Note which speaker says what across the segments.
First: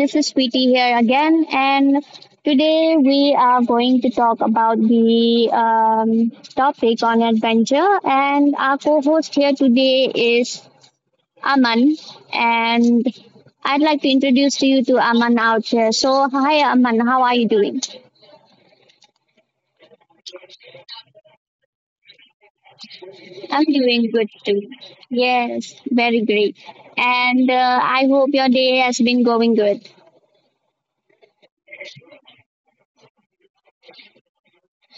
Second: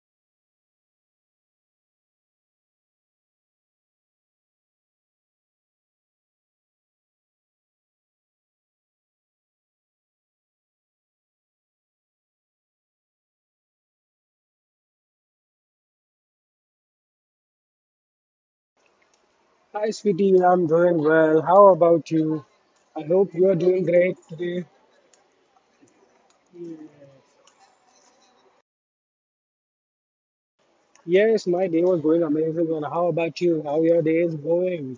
Speaker 1: This is Sweetie here again, and today we are going to talk about the topic on adventure. And our co-host here today is Aman, and I'd like to introduce to you to Aman out here. So, hi, Aman, how are you doing?
Speaker 2: Hi, sweetie. I'm doing well. How about you? I hope you are
Speaker 1: I'm
Speaker 2: doing
Speaker 1: doing
Speaker 2: great
Speaker 1: good too.
Speaker 2: today.
Speaker 1: Yes, very great. And I hope your day has been going good.
Speaker 2: Yes, my day was going amazing. And how about you? How your day is going?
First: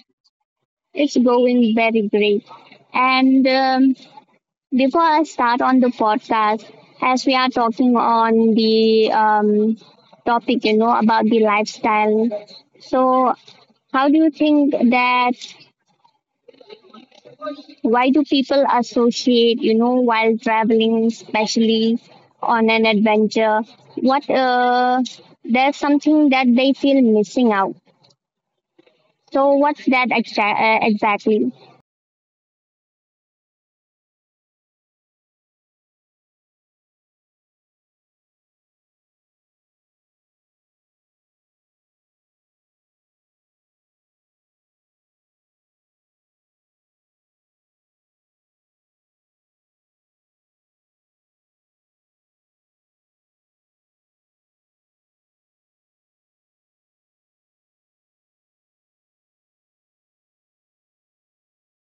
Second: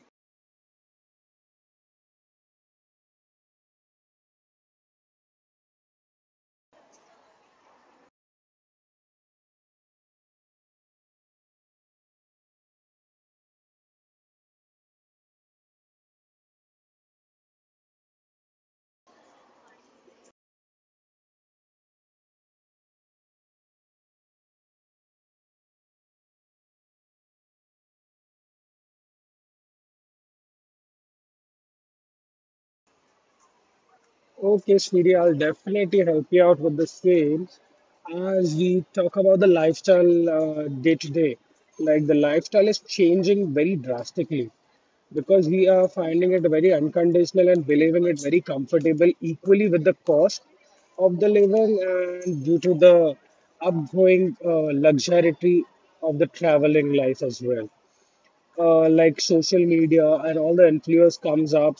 Speaker 1: It's going very great. And before I start on the podcast, as we are talking on the topic, about the lifestyle, so how do you think that why do people associate, while traveling, especially on an adventure? What there's something that they feel missing out. So what's that exactly?
Speaker 2: Okay, sweetie. I'll definitely help you out with the same as we talk about the lifestyle day to day. Like the lifestyle is changing very drastically. Because we are finding it very unconditional and believing it very comfortable equally with the cost of the living and due to the upgoing luxury of the traveling life as well, like social media and all the influence comes up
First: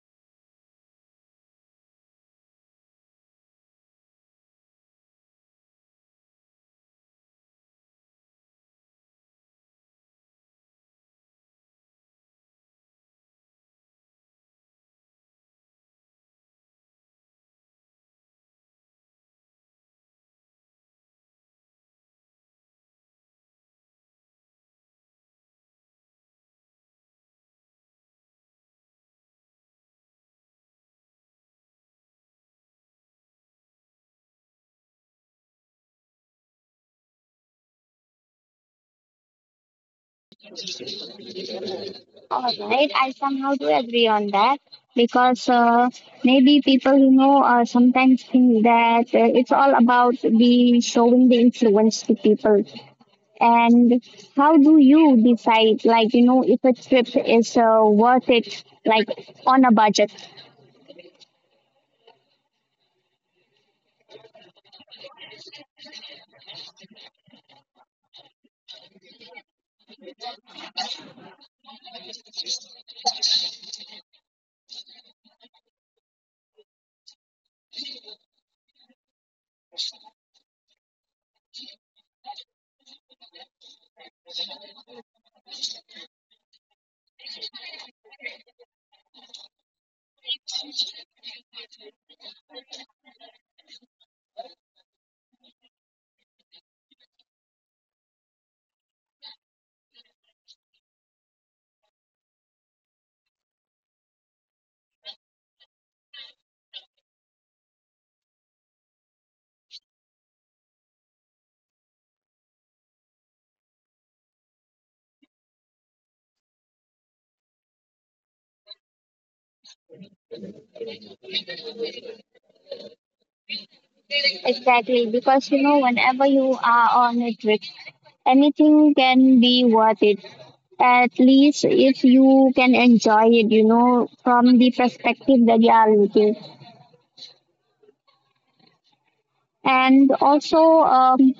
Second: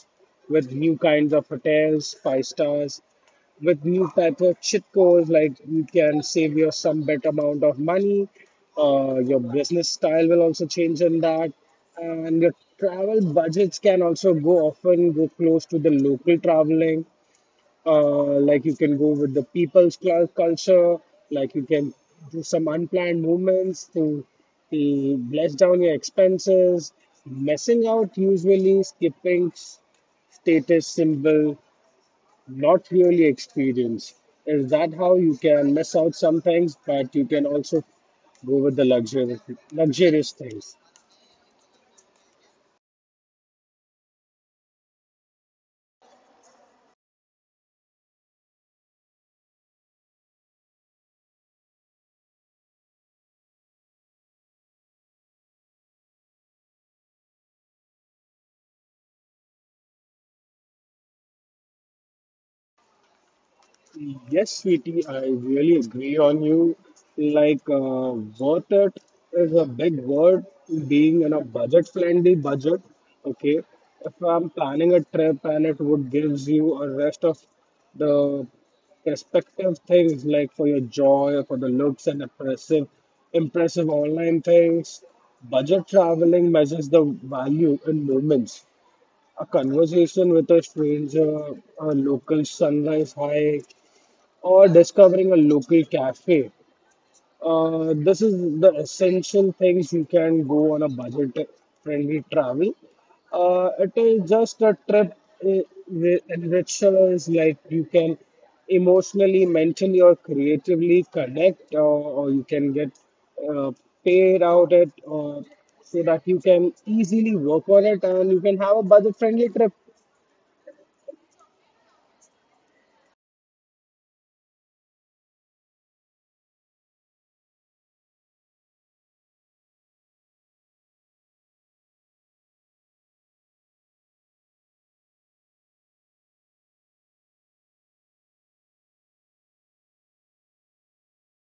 Speaker 2: with new kinds of hotels five stars with new type of cheat codes, like you can save your some better amount of money. Uh, your business style will also change in that, and your travel budgets can also go often go close to the local traveling. Uh, like you can go with the people's culture, like you can do some unplanned movements to bless down your expenses, messing out usually skipping status symbol, not really experience. Is that how you can miss out some things, but you can also go with the luxurious, things?
Speaker 1: All right, I somehow do agree on that because maybe people sometimes think that it's all about the showing the influence to people. And how do you decide, like if a trip is worth it, like on a budget?
Speaker 2: Yes, sweetie, I really agree on you. Like, worth it is a big word, being in a budget friendly budget. Okay, if I'm planning a trip and it would gives you a rest of the perspective things, like for your joy, for the looks and impressive, online things, budget traveling measures the value in moments. A conversation with a stranger, a local sunrise high, or discovering a local cafe. This is the essential things you can go on a budget friendly travel. It is just a trip, uh, in which is like you can emotionally, mentally, or creatively connect, or you can get uh, paid out it, or so that you can easily work on it and you can have a budget friendly trip.
Speaker 1: Exactly, because whenever you are on a trip, anything can be worth it at least if you can enjoy it, from the perspective that you are looking. And also,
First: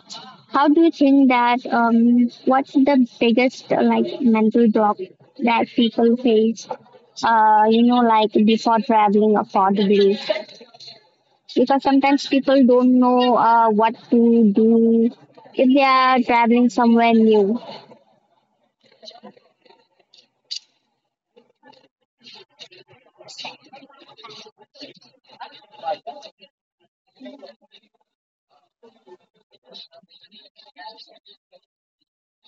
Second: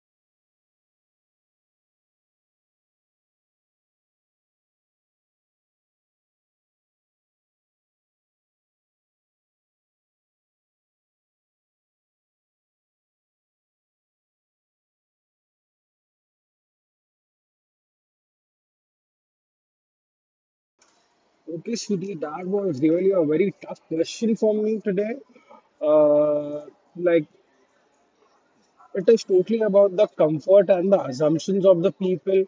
Speaker 1: how do you think that what's the biggest like mental block that people face? You know, like before traveling affordably, because sometimes people don't know what to do if they are traveling somewhere new.
Speaker 2: Okay, Shruti, that was really a very tough question for me today. Uh, like, it is totally about the comfort and the assumptions of the people.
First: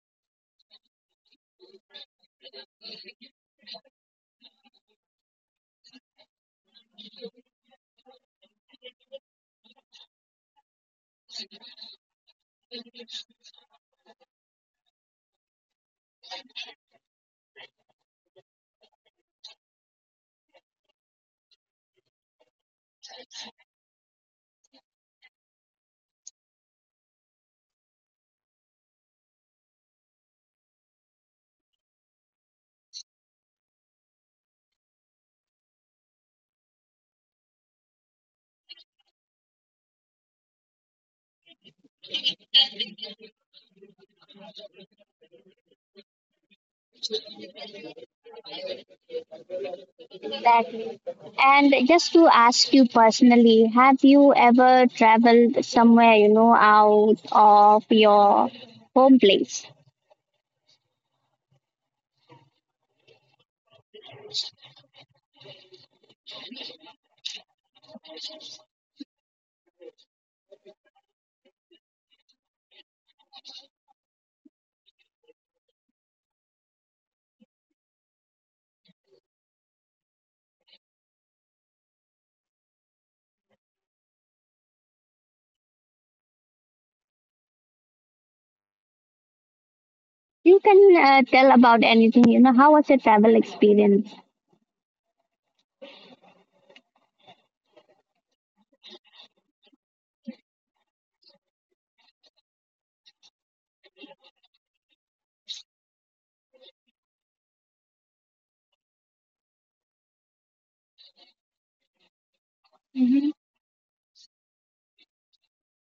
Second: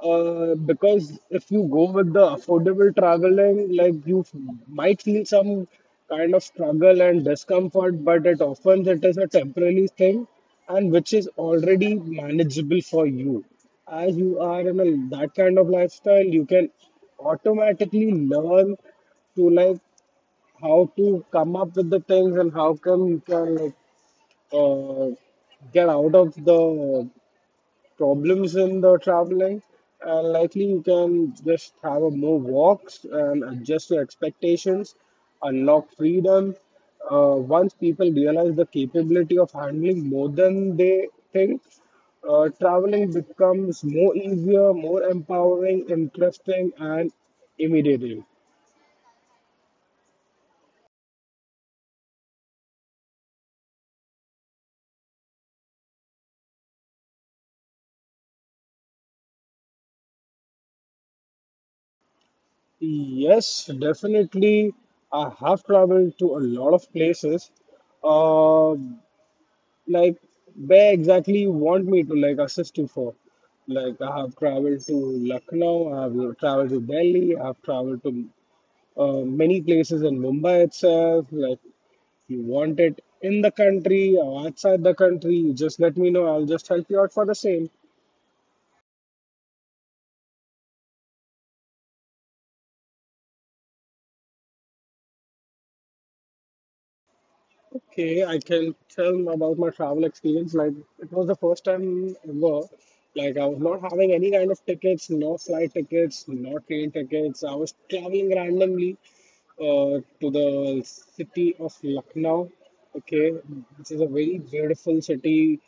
Speaker 2: Because if you go with the affordable traveling, like, you might feel some kind of struggle and discomfort, but it is a temporary thing and which is already manageable for you. As you are in a, that kind of lifestyle, you can automatically learn to, like, how to come up with the things and how come you can like uh, get out of the problems in the traveling. And likely you can just have a more walks and adjust your expectations, unlock freedom. Uh, once people realize the capability of handling more than they think, traveling becomes more easier, more empowering, interesting, and immediate.
Speaker 1: Exactly. And just to ask you personally, have you ever traveled somewhere you know out of your home place?
Speaker 2: Yes, definitely. I have traveled to a lot of places. Uh, like, where exactly you want me to like assist you for? Like, I have traveled to Lucknow, I have traveled to Delhi, I have traveled to many places in Mumbai itself. Like, you want it in the country or outside the country, you just let me know. I'll just help you out for the same.
Speaker 1: You can tell about anything. You know, how was your travel experience?
Speaker 2: Okay, I can tell about my travel experience. Like, it was the first time ever. Like, I was not having any kind of tickets, no flight tickets, no train tickets. I was traveling randomly to the city of Lucknow.
Speaker 1: Hmm.
Speaker 2: Okay, which is a very beautiful city.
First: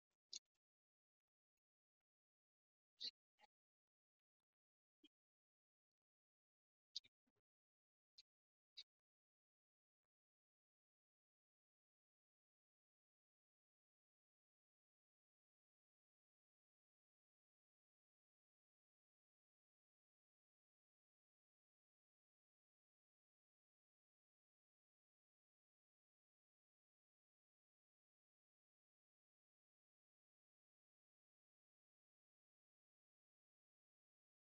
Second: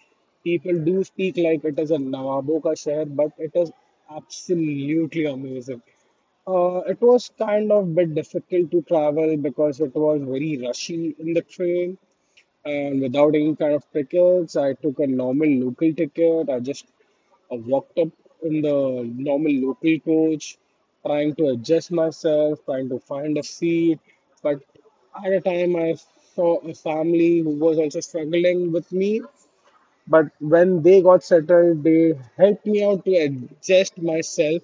Speaker 2: People do speak like it is a Nawabon ka sheher, but it is absolutely amazing. It was kind of bit difficult to travel because it was very rushy in the train, and without any kind of tickets, I took a normal local ticket. I just walked up in the normal local coach, trying to adjust myself, trying to find a seat. But at a time, I saw a family who was also struggling with me. But when they got settled, they helped me out to adjust myself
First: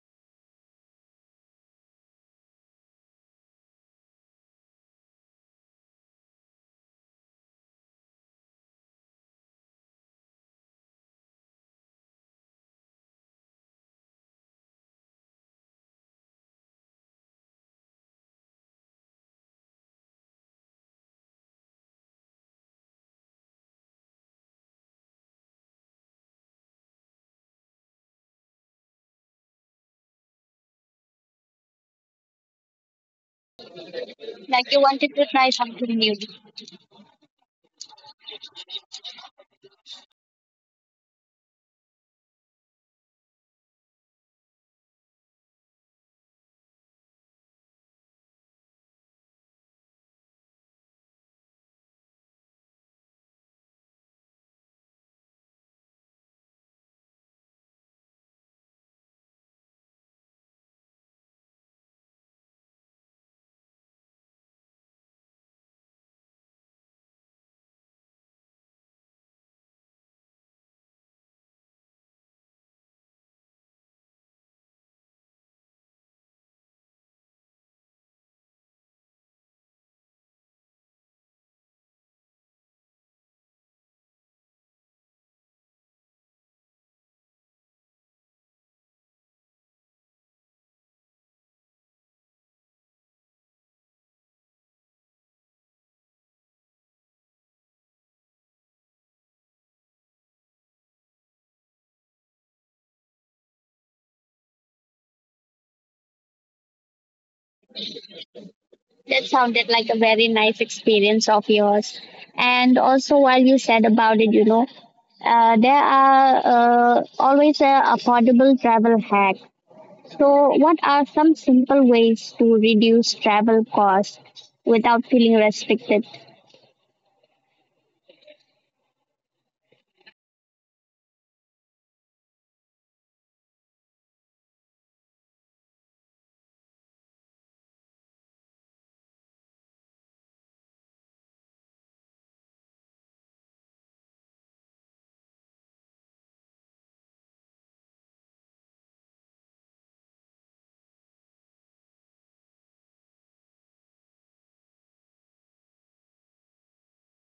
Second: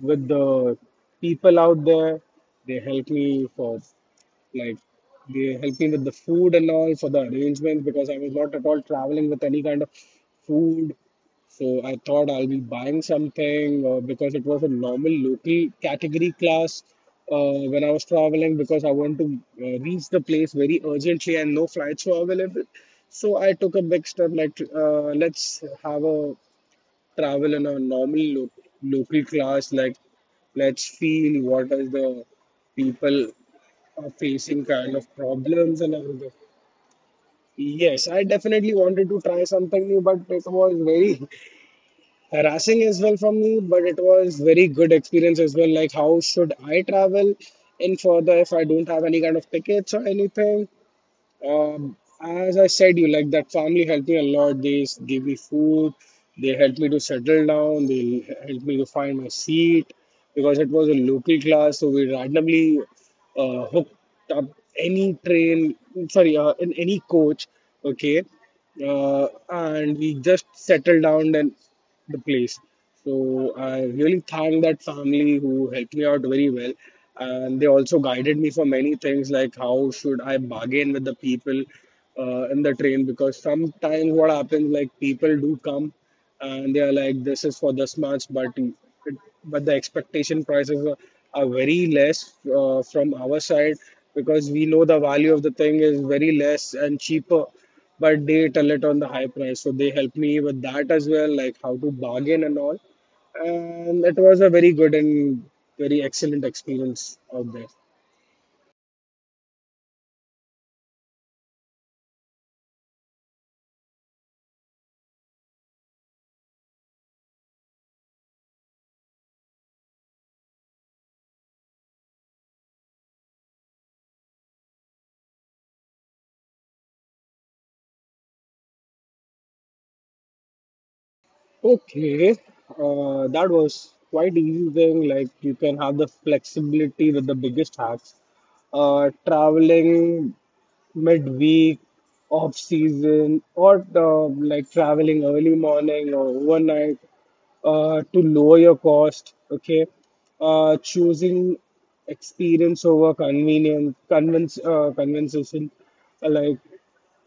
Speaker 2: with the people out there. They helped me for, like, they helped me with the food and all for the arrangements, because I was not at all traveling with any kind of food. So I thought I'll be buying something, because it was a normal local category class when I was traveling, because I want to reach the place very urgently and no flights were available. So I took a big step like, let's have a travel in a normal local class, like, let's feel what is the people facing
Speaker 1: Like
Speaker 2: kind
Speaker 1: you
Speaker 2: of
Speaker 1: wanted to try
Speaker 2: problems and
Speaker 1: something
Speaker 2: everything.
Speaker 1: new.
Speaker 2: Yes, I definitely wanted to try something new, but it was very harassing as well from me. But it was very good experience as well. Like, how should I travel in further if I don't have any kind of tickets or anything? Um, as I said, you, like, that family helped me a lot. They gave me food. They helped me to settle down. They helped me to find my seat, because it was a local class, so we randomly hooked up any train, sorry, in any coach, okay, and we just settled down in the place. So I really thank that family who helped me out very well, and they also guided me for many things, like, how should I bargain with the people in the train, because sometimes what happens, like, people do come and they are like, this is for this much, but it, but the expectation prices are, very less from our side, because we know the value of the thing is very less and cheaper, but they tell it on the high price. So they help me with that as well, like how to bargain and all. And it was a very good and very excellent experience out there.
Speaker 1: That sounded like a very nice experience of yours. And also, while you said about it, you know, there are always affordable travel hacks. So, what are some simple ways to reduce travel costs without feeling restricted?
Speaker 2: Okay, that was quite easy thing. Like, you can have the flexibility with the biggest hacks. Traveling midweek, off season, or like traveling early morning or overnight, to lower your cost. Okay, choosing experience over convenient convince conversation, like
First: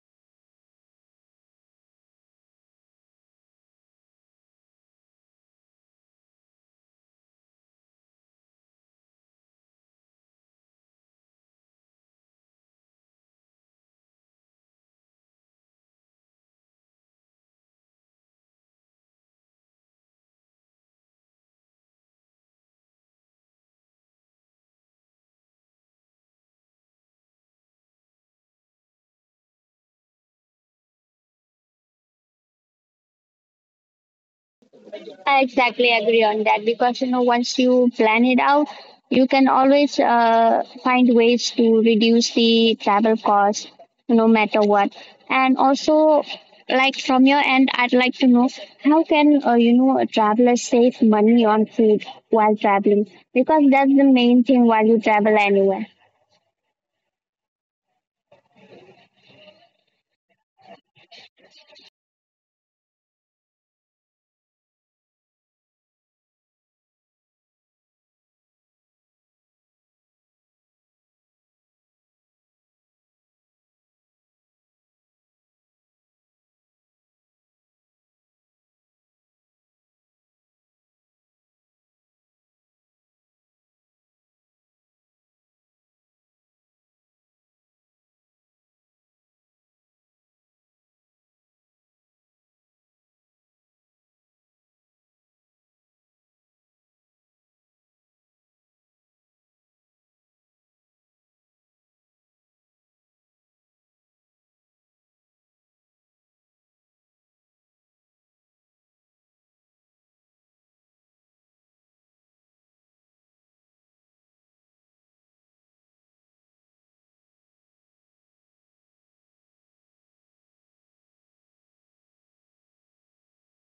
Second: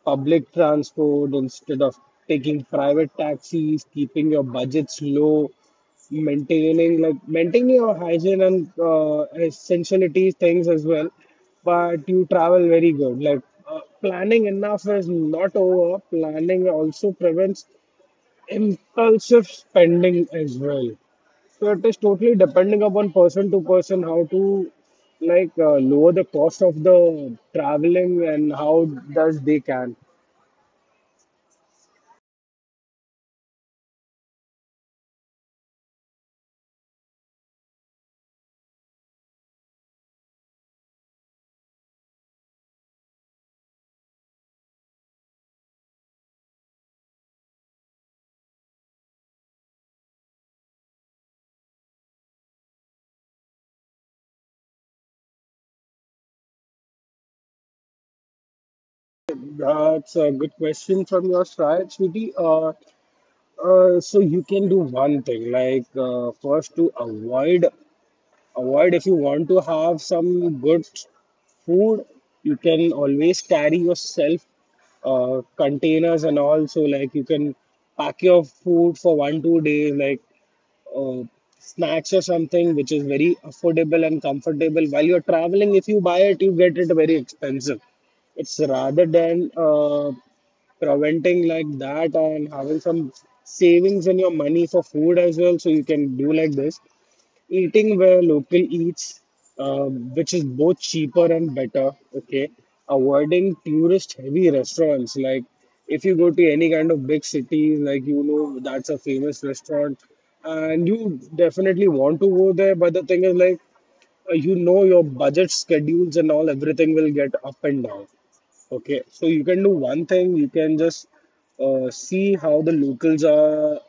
Speaker 2: public transport instead of taking private taxis, keeping your budgets low, maintaining, like, maintaining your hygiene and essentiality things as well. But you travel very good. Like, planning enough is not over. Planning also prevents impulsive spending as well. So it is totally depending upon person to person, how to, like, lower the cost of the traveling and how does they can.
Speaker 1: I exactly agree on that because you know once you plan it out, you can always find ways to reduce the travel cost, no matter what. And also, like from your end, I'd like to know how can you know a traveler save money on food while traveling because that's the main thing while you travel anywhere.
Speaker 2: That's a good question from your side, Shruti. So you can do one thing, like, first to avoid, if you want to have some good food, you can always carry yourself containers and all. So, like, you can pack your food for 1-2 days, like, uh, snacks or something, which is very affordable and comfortable. While you're traveling, if you buy it, you get it very expensive. It's rather than preventing like that and having some savings in your money for food as well. So you can do like this, eating where local eats, uh, which is both cheaper and better. Okay, avoiding tourist heavy restaurants, like, if you go to any kind of big city, like, you know, that's a famous restaurant, and you definitely want to go there, but the thing is, like, you know your budget schedules and all, everything will get up and down. Okay, so you can do one thing, you can just see how the locals are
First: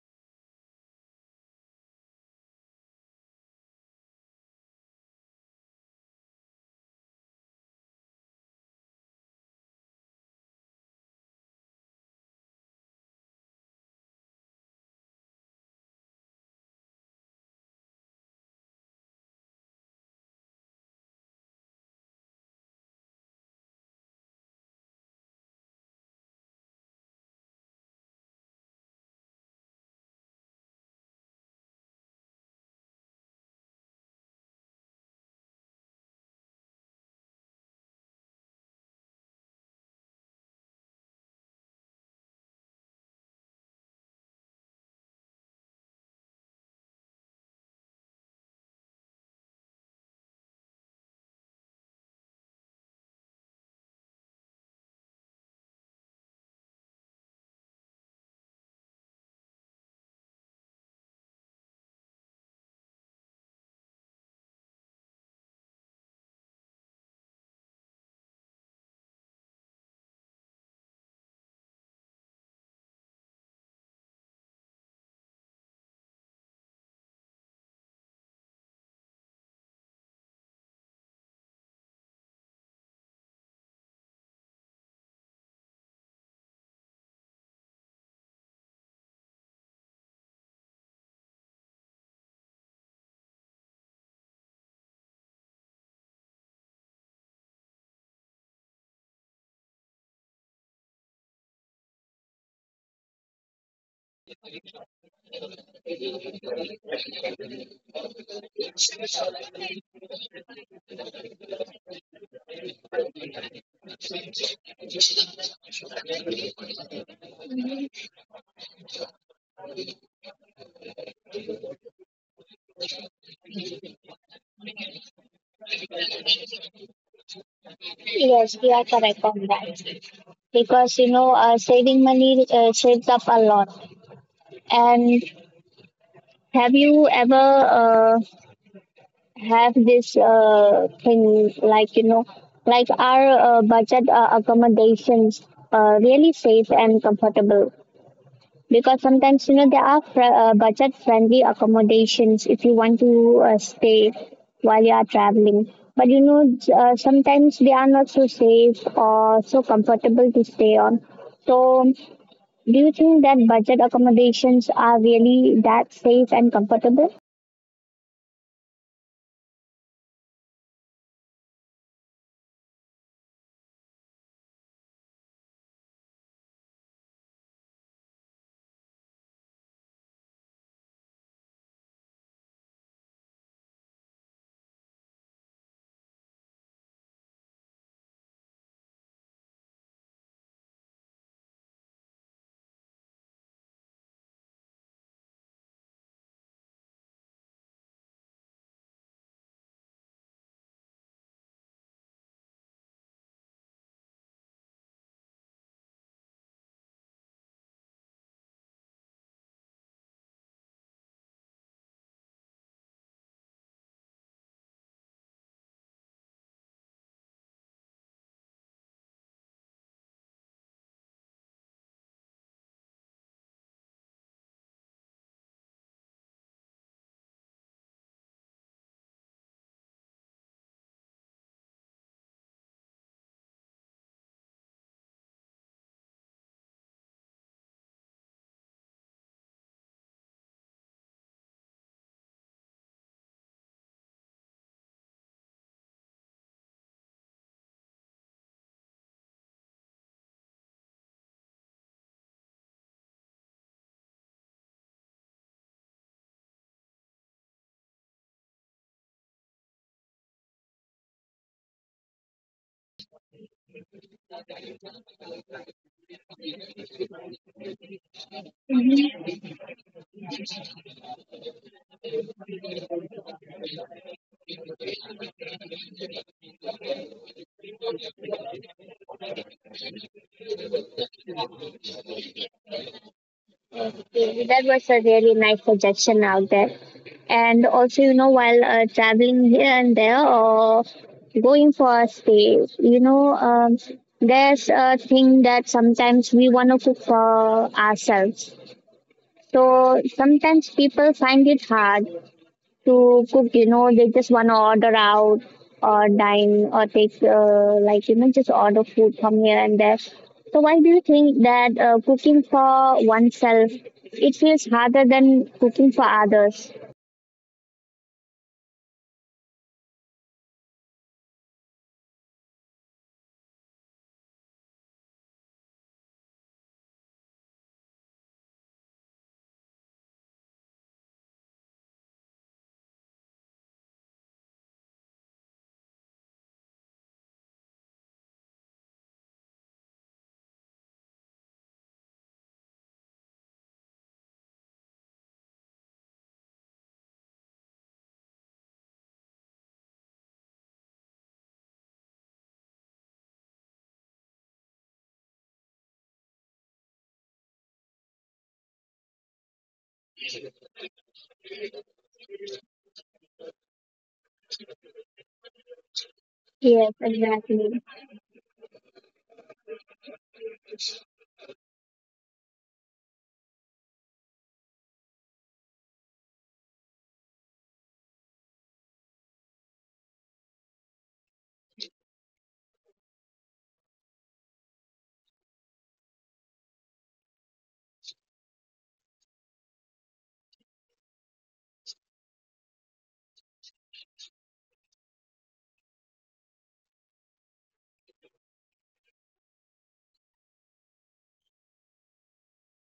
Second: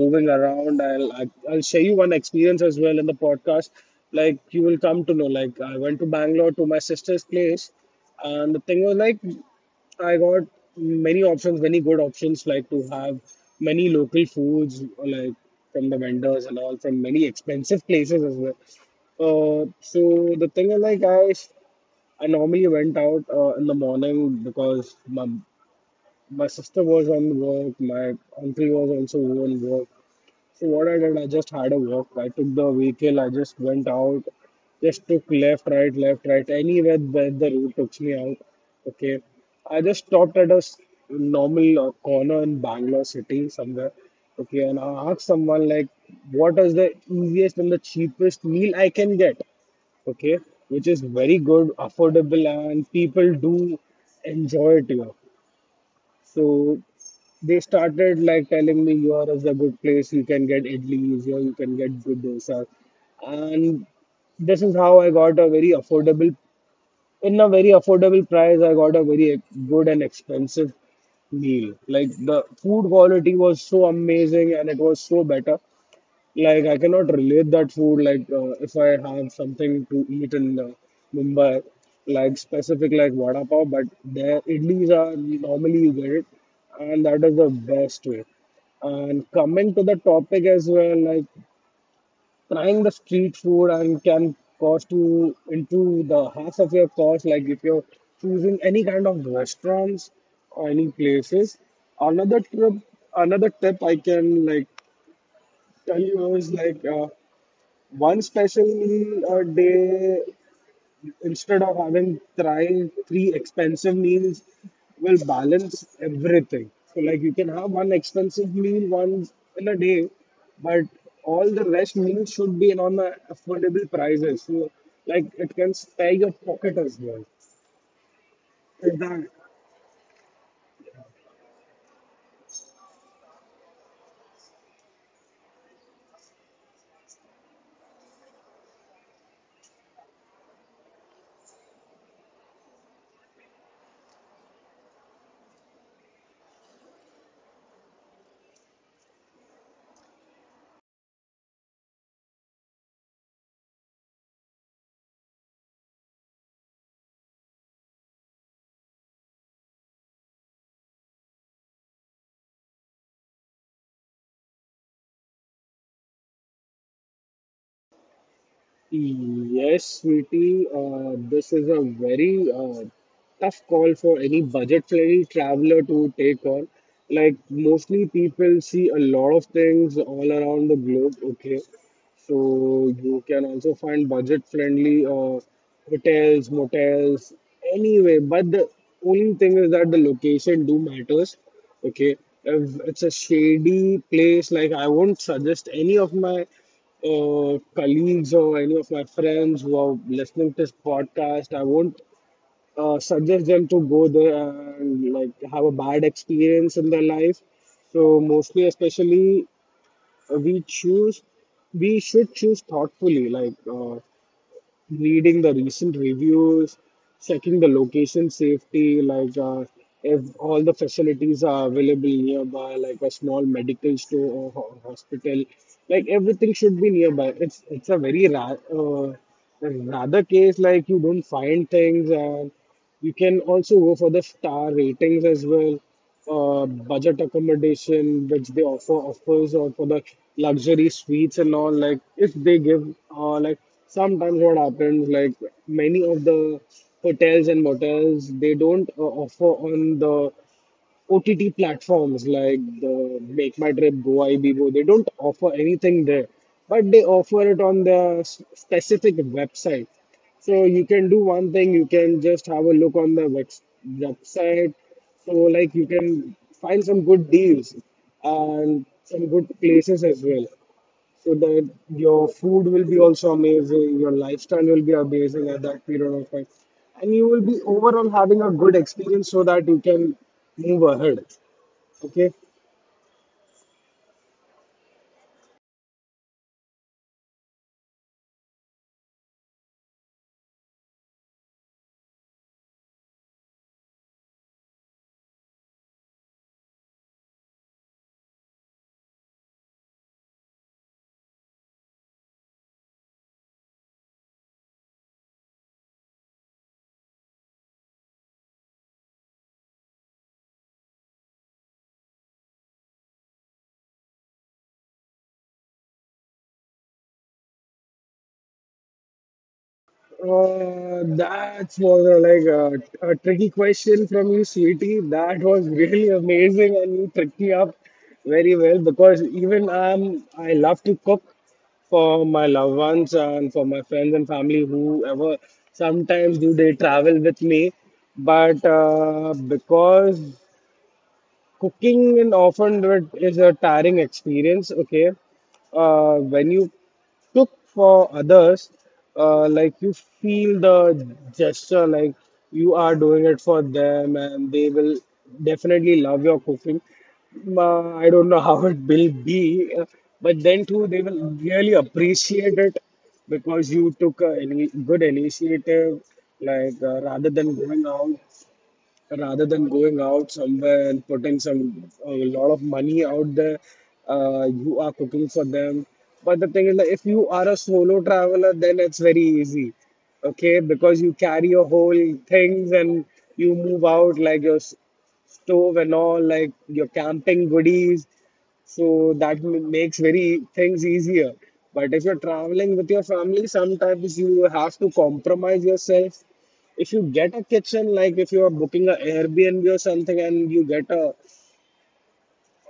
Speaker 2: moving around. I'll share you one experience as well in the podcast, like, you will come to know. Like, I went to Bangalore to my sister's place, and the thing was like, I got many options, many good options, like, to have many local foods, like from the vendors and all, from many expensive places as well. So the thing is, like, I normally went out in the morning, because my sister was on work, my uncle was also on work, so what I did, I just had a walk. I took the vehicle. I just went out. Just took left, right, left, right. Anywhere that the road took me out. Okay. I just stopped at a normal corner in Bangalore city somewhere. Okay, and I asked someone like, what is the easiest and the cheapest meal I can get? Okay, which is very good, affordable, and people do enjoy it here. So they started like telling me, here is a good place, you can get idlis, here you can get good dosa. And this is how I got a very affordable, in a very affordable price, I got a very good and expensive meal. Like, the food quality was so amazing and it was so better. Like, I cannot relate that food. Like if I have something to eat in Mumbai, like specific like vada pav, but their idlis are normally you get it, and that is the best way. And coming to the topic as well, like trying the street food and can cost you into the half of your cost. Like if you're choosing any kind of restaurants or any places. Another trip, another tip I can like tell you is like. One special meal a day instead of having try three expensive meals will balance everything. So like you can have one expensive meal once in a day, but all the rest meals should be in on the affordable prices. So like it can spare your pocket as well.
Speaker 1: Yes, you are
Speaker 2: Is that
Speaker 1: correct on that because saving money saves up a lot. And have you ever have this thing like you know like our budget accommodations really safe and comfortable because sometimes you know there are budget friendly accommodations if you want to stay while you are traveling but you know sometimes they are not so safe or so comfortable to stay on so do you think that budget accommodations are really that safe and comfortable?
Speaker 2: Yes, sweetie, this is a very tough call for any budget-friendly traveler to take on. Like, mostly people see a lot of things all around the globe, okay? So you can also find budget-friendly hotels, motels, anyway. But the only thing is that the location do matters. Okay, if it's a shady place, like I won't suggest any of my colleagues or any of my friends who are listening to this podcast, I won't suggest them to go there and like have a bad experience in their life. So mostly, especially we choose we should choose thoughtfully like reading the recent reviews checking the location safety like if all the facilities are available nearby like a small medical store or hospital like everything should be nearby it's a very rather case like you don't find things and you can also go for the star ratings as well, budget accommodation which they offer offers, or for the luxury suites and all. Like if they give, like sometimes what happens, like many of the hotels and motels they don't offer on the OTT platforms like the Make My Trip, Go Ibibo, they don't offer anything there, but they offer it on their specific website. So you can do one thing, you can just have a look on the website. So like you can find some good deals and some good places as well so that your food will be also amazing, your lifestyle will be amazing at that period of time, and you will be overall having a good experience so that you can move ahead. Okay.
Speaker 1: Okay, that was a really nice suggestion out there. And also, you know, while traveling here and there or going for a stay, you know, there's a thing that sometimes we want to cook for ourselves. So sometimes people find it hard to cook, you know, they just want to order out or dine or take, like, you know, just order food from here and there. So why do you think that cooking for oneself, it feels harder than cooking for others?
Speaker 2: That was like a tricky question from you, sweetie. That was really amazing, and you tricked me up very well because even I love to cook for my loved ones and for my friends and family, whoever. Sometimes do they travel with me, but because cooking and often it is a tiring experience. Okay, when you took for others, like you feel the gesture, like you are doing it for them, and they will definitely love your cooking. I don't know how it will be, but then too, they will really appreciate it because you took a ini good initiative, like
Speaker 1: Yes,
Speaker 2: rather than going
Speaker 1: exactly.
Speaker 2: out somewhere and putting some a lot of money out there you are cooking for them but the thing is like, if you are a solo traveler then it's very easy okay because you carry your whole things and you move out like your stove and all like your camping goodies so that makes very things easier but if you're traveling with your family sometimes you have to compromise yourself if you get a kitchen like if you are booking a airbnb or something and you get a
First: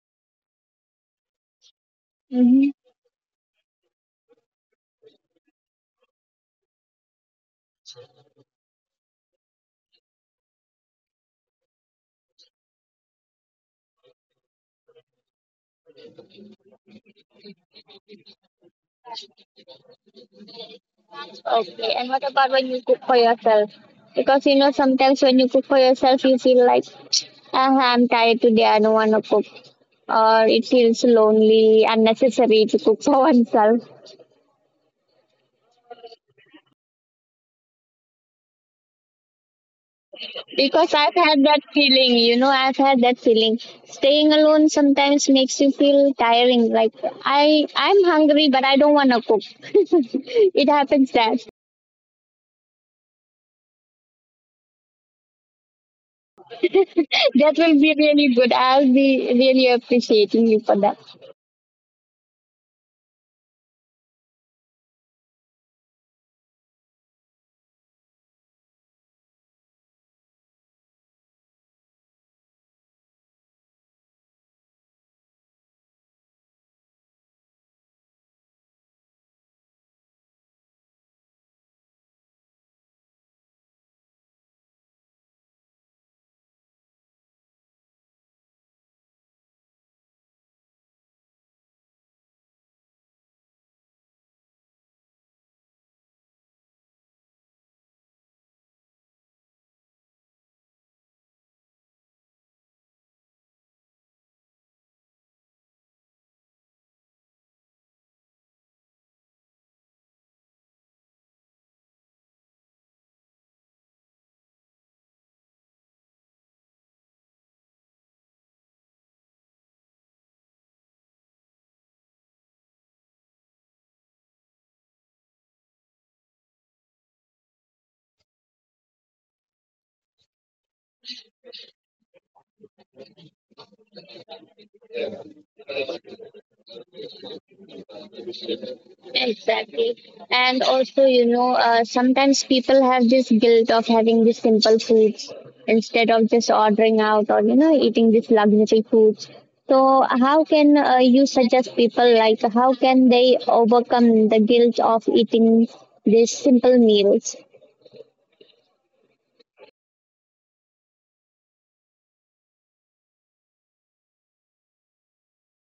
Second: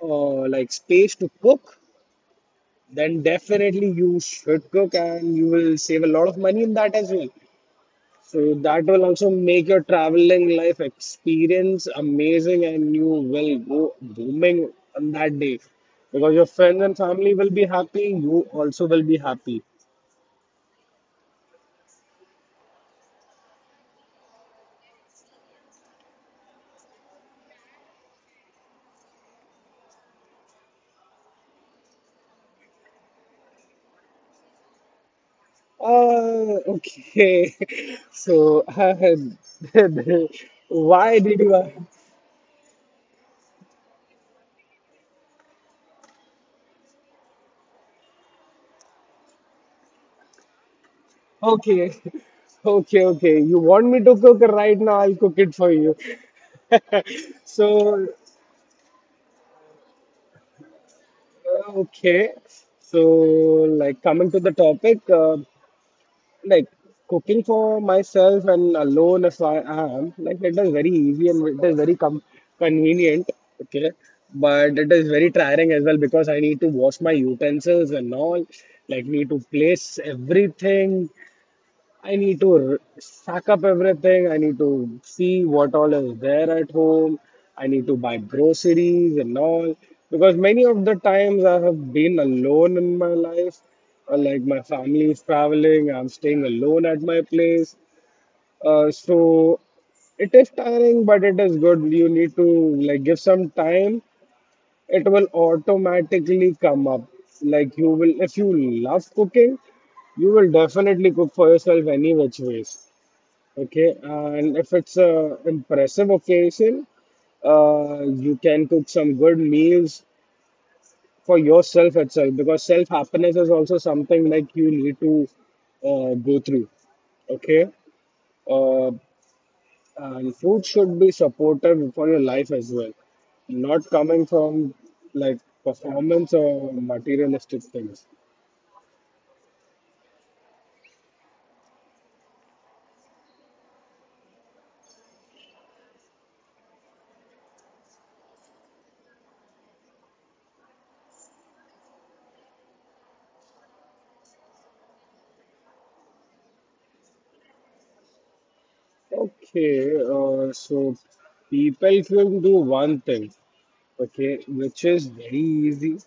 Speaker 2: like space to cook
Speaker 1: Mm-hmm.
Speaker 2: then definitely you should cook and you will save a lot of money in that as well so that will also make your traveling life experience amazing and you will go booming on that day because your friends and family will be happy, you also will be happy.
Speaker 1: Okay, and what about when you cook for yourself? Because you know, sometimes when you cook for yourself, you feel like, ah, I'm tired today, I don't want to cook. Or it feels lonely, unnecessary to cook for oneself.
Speaker 2: Ah, okay. So,
Speaker 1: Because
Speaker 2: why
Speaker 1: I've
Speaker 2: did
Speaker 1: had
Speaker 2: you?
Speaker 1: that feeling, you know, I've had that feeling. Staying alone sometimes makes you feel tiring. Like I'm hungry, but I don't want to cook. It happens that.
Speaker 2: Okay, okay, okay. You want me to cook right now? I'll cook it for you.
Speaker 1: That will
Speaker 2: So,
Speaker 1: be really good. I'll be really appreciating you for that.
Speaker 2: okay. So, like coming to the topic. Like cooking for myself and alone if I am, like it is very easy and it is very com convenient, okay? But it is very tiring as well because I need to wash my utensils and all, like need to place everything I need to sack up everything. I need to see what all is there at home. I need to buy groceries and all. Because many of the times I have been alone in my life, like my family is traveling, I'm staying alone at my place. So it is tiring, but it is good. You need to like give some time. It will automatically come up. Like you will, if you love cooking, you will definitely cook for yourself any which ways. Okay, and if it's a impressive occasion, you can cook some good meals for yourself itself because self happiness is also something like you need to go through. Okay, uh, and food should be supportive for your life as well, not coming from like performance or materialistic things.
Speaker 1: Exactly. And also, you know, sometimes people have this guilt of having these simple foods instead of just ordering out or, you know, eating these luxury foods. So, how can you suggest people, like, how can they overcome the guilt of eating these simple meals?
Speaker 2: Okay, so people can do one thing. Okay, which is very easy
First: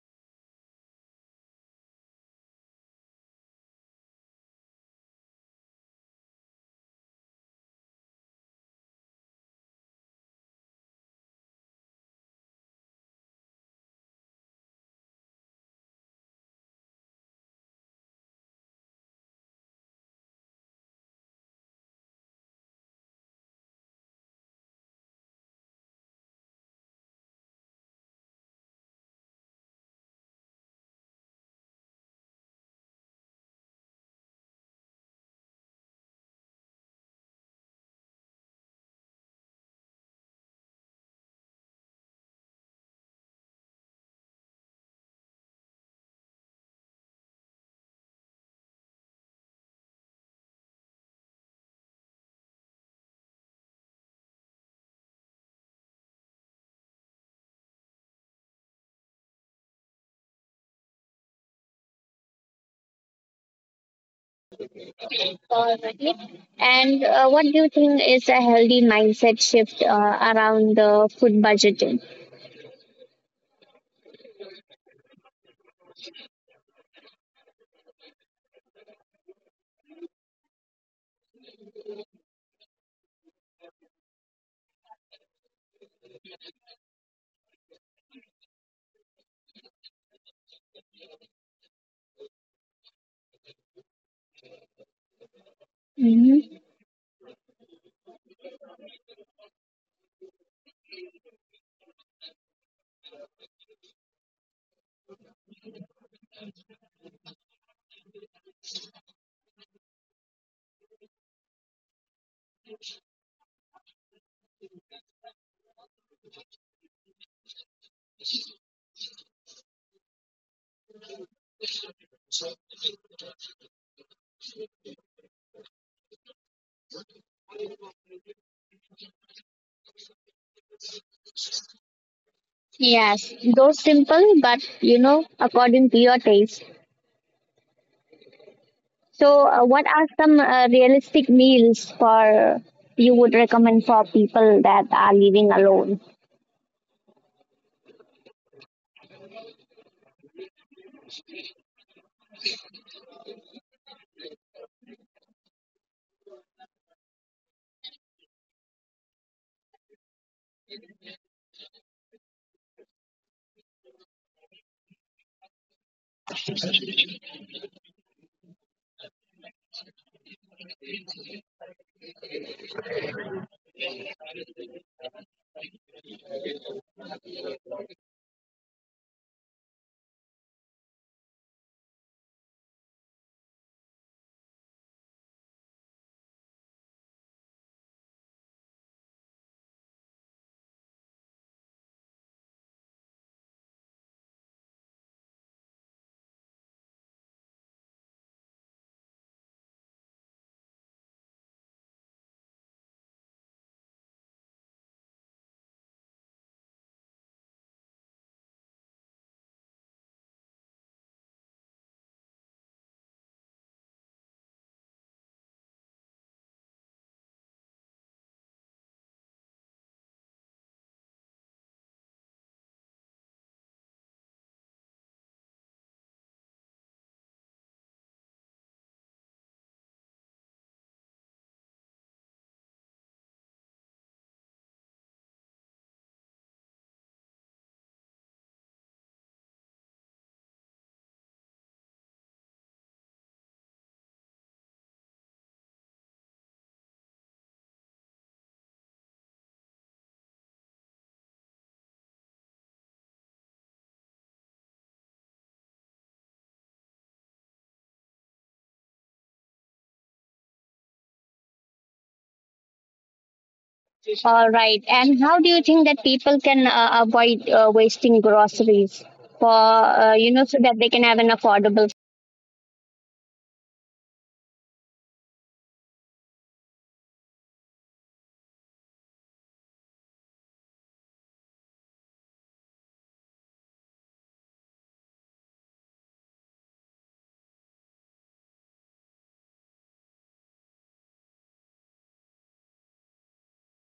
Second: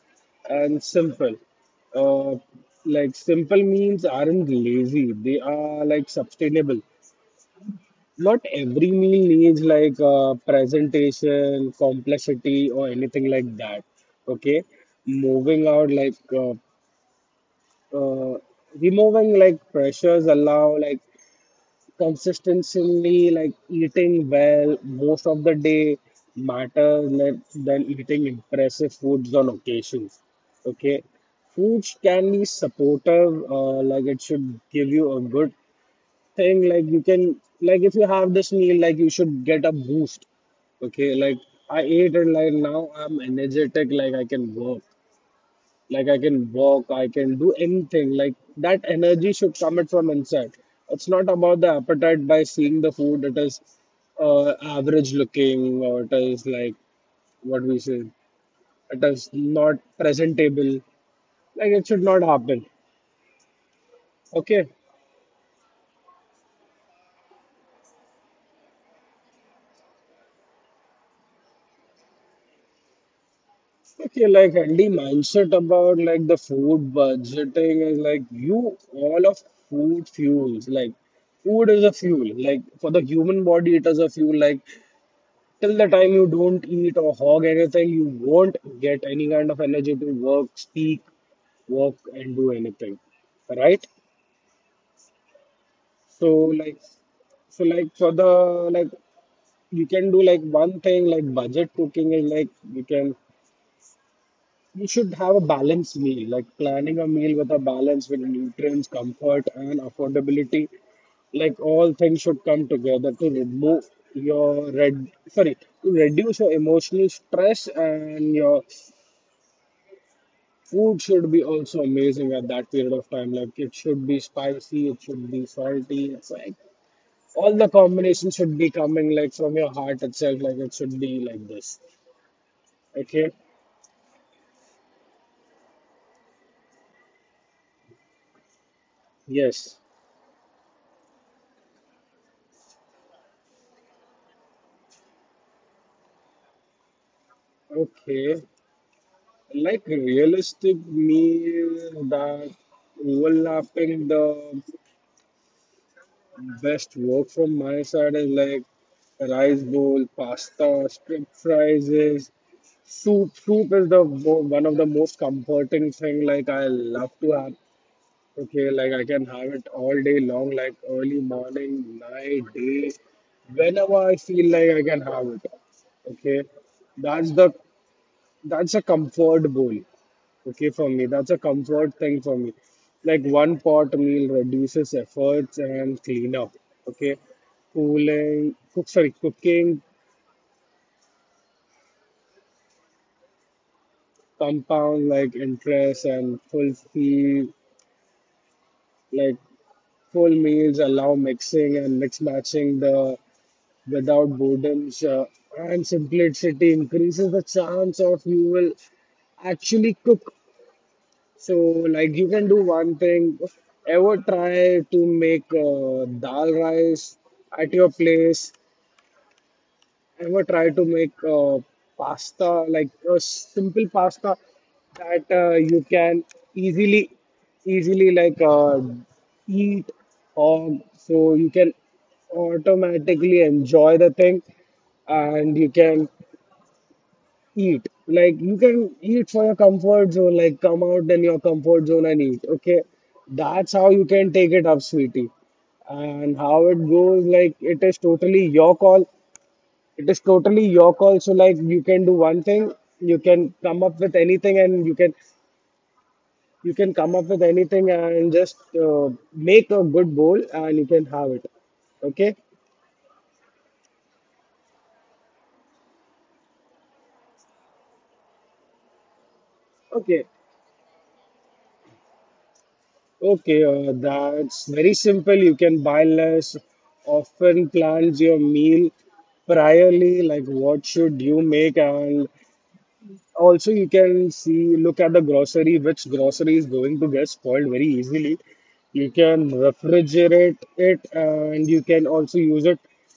Speaker 2: and simple. Uh, like simple means aren't lazy; they are like sustainable. Not every meal needs like presentation, complexity, or anything like that. Okay, moving out like uh, removing like pressures allow like consistently like eating well most of the day matters less than eating impressive foods on occasions. Okay, foods can be supportive, like it should give you a good thing. Like you can, like if you have this meal, like you should get a boost. Okay, like I ate and like now I'm energetic, like I can work like I can walk I can do anything like that energy should come it from inside it's not about the appetite by seeing the food it is average looking or it is like what we say it is not presentable like it should not happen okay
Speaker 1: Alright. And what do you think is a healthy mindset shift around the food budgeting?
Speaker 2: okay like healthy mindset about like the food budgeting is like you all of food fuels like food is a fuel like for the human body it is a fuel like till the time you don't eat or hog anything, you won't get any kind of energy to work, speak, work, and do anything, right? So
Speaker 1: Hmm.
Speaker 2: like, so like for the like, you can do like one thing like budget cooking is like you can you should have a balanced meal like planning a meal with a balance with nutrients, comfort, and affordability like all things should come together to remove your red sorry to reduce your emotional stress and your Food should be also amazing at that period of time. Like it should be spicy, it should be salty. It's like all the combinations should be coming like from your heart itself. Like it should be like this. Okay.
Speaker 1: Yes, those simple, but, you know, according to your taste. So,
Speaker 2: Yes.
Speaker 1: what are some realistic meals for you would recommend for people that are living alone?
Speaker 2: Okay. Like realistic meal that overlapping the best work from my side is like rice bowl, pasta, strip fries, soup is the one of the most comforting thing. Like I love to have. Okay, like I can have it all day long, like early morning, night, day, whenever I feel like I can have it. Okay, that's the that's a comfort bowl. Okay, for me, that's a comfort thing for me. Like one pot meal reduces efforts and cleanup. Okay, cooking compound like interest and fulfill like full meals, allow mixing and mix matching the without boredoms, and simplicity increases the chance of you will actually cook. So, like you can do one thing. Ever try to make dal rice at your place? Ever try to make pasta like a simple pasta that you can easily easily like uh, eat or so you can automatically enjoy the thing and you can eat like you can eat for your comfort zone like come out in your comfort zone and eat okay that's how you can take it up sweetie and how it goes like it is totally your call it is totally your call so like you can do one thing you can come up with anything and you can come up with anything and just make a good bowl and you can have it okay
Speaker 1: All right, and how do you think that people can avoid wasting groceries for
Speaker 2: okay
Speaker 1: you know so that they can have an affordable?
Speaker 2: okay that's very simple you can buy less often plans your meal priorly like what should you make and Also, you can see, look at the grocery, which grocery is going to get spoiled very easily. You can refrigerate it and you can also use it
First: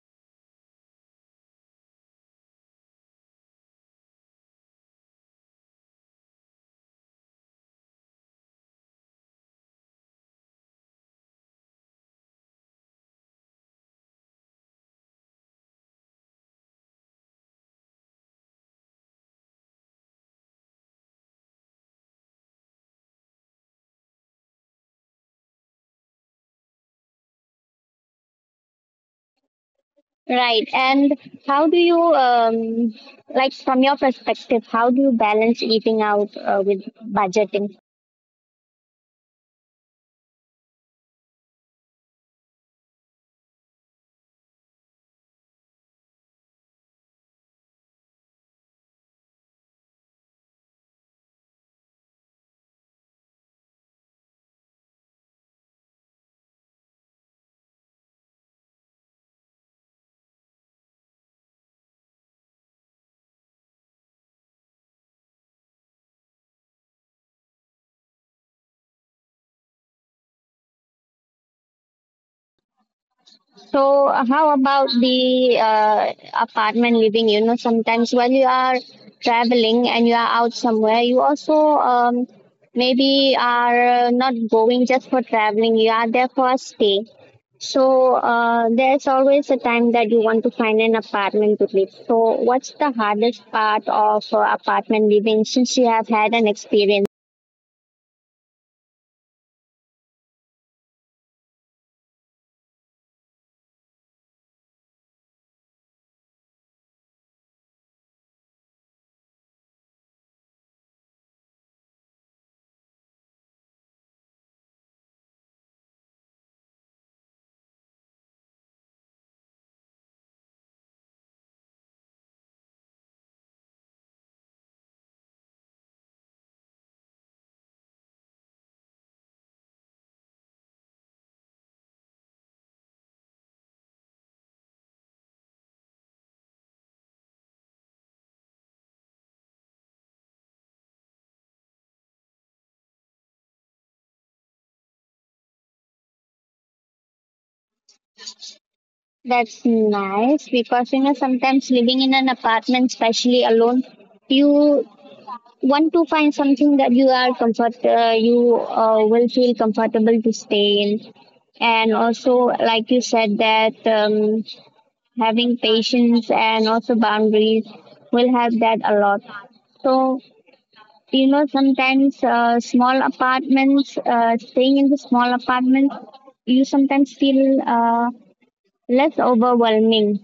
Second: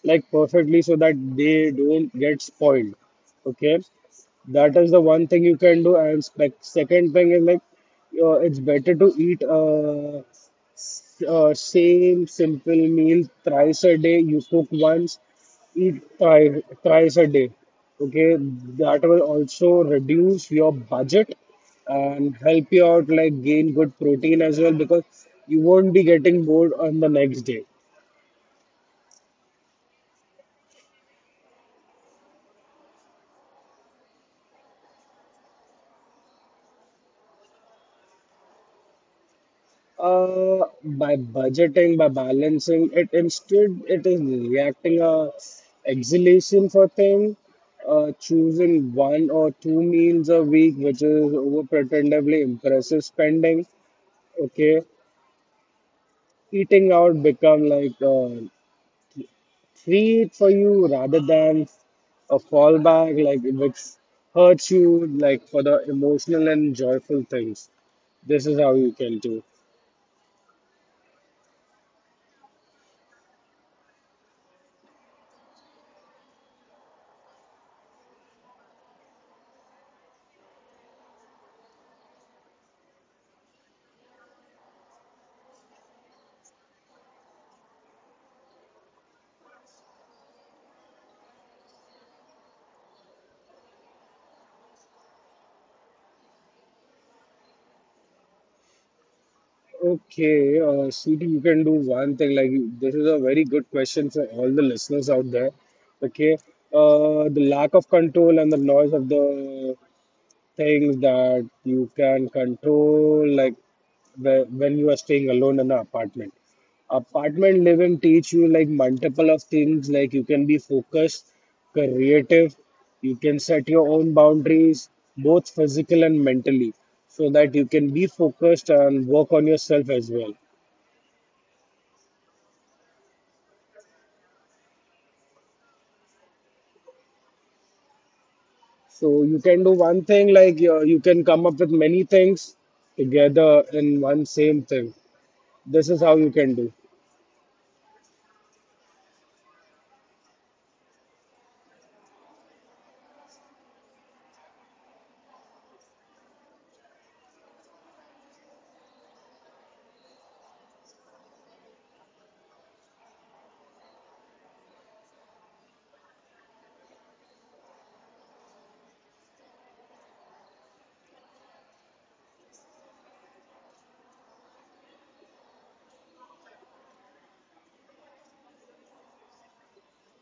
Speaker 2: like perfectly so that they don't get spoiled. Okay, that is the one thing you can do. And spec second thing is like, it's better to eat same simple meal thrice a day. You cook once, eat thrice, thrice a day. Okay, that will also reduce your budget and help you out like gain good protein as well because you won't be getting bored on the next day.
Speaker 1: Right, and how do you like from your perspective? How do you balance eating out with budgeting?
Speaker 2: By budgeting, by balancing it, instead it is reacting a exhalation for thing, choosing one or two meals a week, which is over pretendably impressive spending. Okay, eating out become like a treat for you rather than a fallback, like which hurts you, like for the emotional and joyful things. This is how you can do.
Speaker 1: So, how about the apartment living? You know, sometimes when you are traveling and you are out somewhere, you also maybe are not going just for traveling, you are there for a stay. So, there's always a time that you want to find an apartment to live. So, what's the hardest part of apartment living since you have had an experience?
Speaker 2: Okay, Sweetie, you can do one thing. Like, this is a very good question for all the listeners out there. Okay, the lack of control and the noise of the things that you can control, like when you are staying alone in an apartment, apartment living teach you like multiple of things. Like you can be focused, creative, you can set your own boundaries, both physical and mentally, so that you can be focused and work on yourself as well. So you can do one thing, like you can come up with many things together in one same thing. This is how you can do.
Speaker 1: That's nice because you know sometimes living in an apartment, especially alone, you want to find something that you will feel comfortable to stay in and also like you said that having patience and also boundaries will help that a lot so you know sometimes small apartments staying in the small apartments you sometimes feel less overwhelming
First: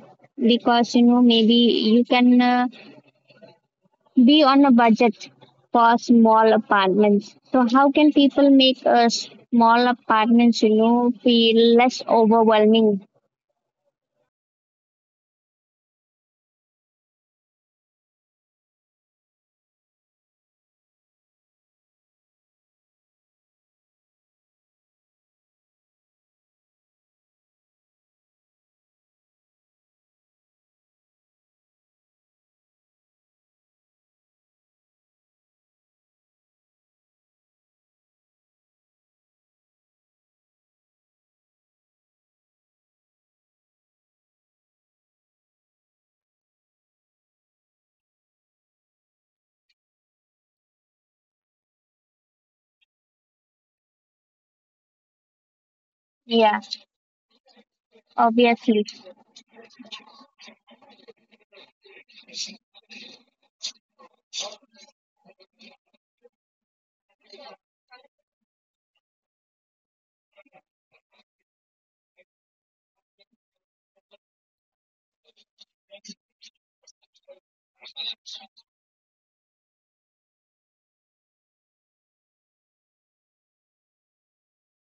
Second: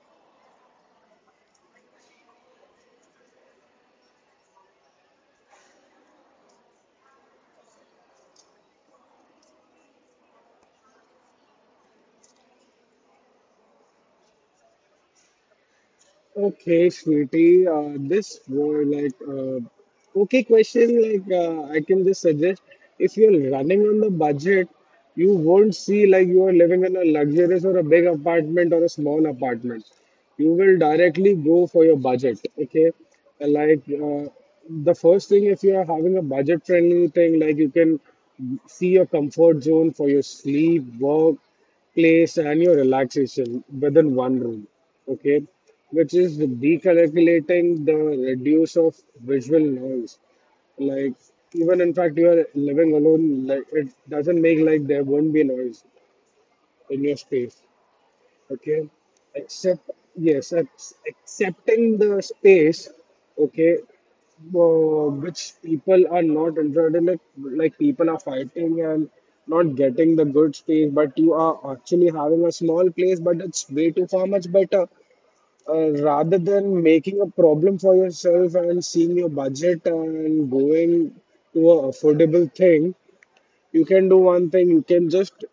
Speaker 1: because you know maybe you can be on a budget for small apartments. So how can people make a small apartments, you know, feel less overwhelming?
Speaker 2: Okay, Sweetie. This were like okay question. Like I can just suggest, if you're running on the budget, you won't see like you are living in a luxurious or a big apartment or a small apartment. You will directly go for your budget. Okay, like the first thing, if you are having a budget-friendly thing, like you can see your comfort zone for your sleep, work, place, and your relaxation within one room, okay, which is decalculating the reduce of visual noise. Like even in fact you are living alone, like it doesn't make like there won't be noise
Speaker 1: Yeah,
Speaker 2: in your space. Okay,
Speaker 1: obviously.
Speaker 2: except yes, accepting the space. Okay, which people are not interested in, like people are fighting and not getting the good space, but you are actually having a small place, but it's way too far much better rather than making a problem for yourself and seeing your budget and going to a affordable thing, you can do one thing, you can just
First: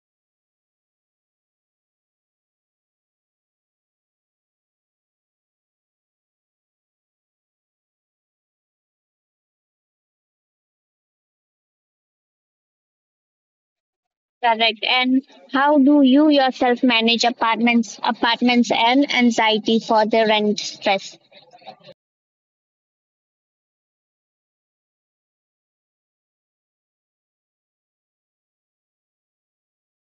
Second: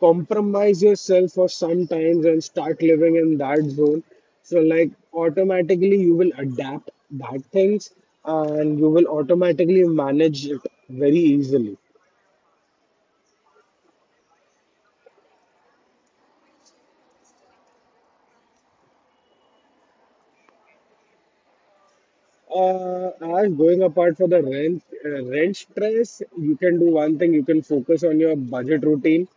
Speaker 2: compromise yourself for some times and start living in that zone. So like automatically you will adapt bad things and you will automatically manage it very easily.
Speaker 1: Correct. And how do you yourself manage apartments and anxiety for the rent stress?
Speaker 2: Uh, as going apart for the rent, rent stress, you can do one thing, you can focus on your budget routine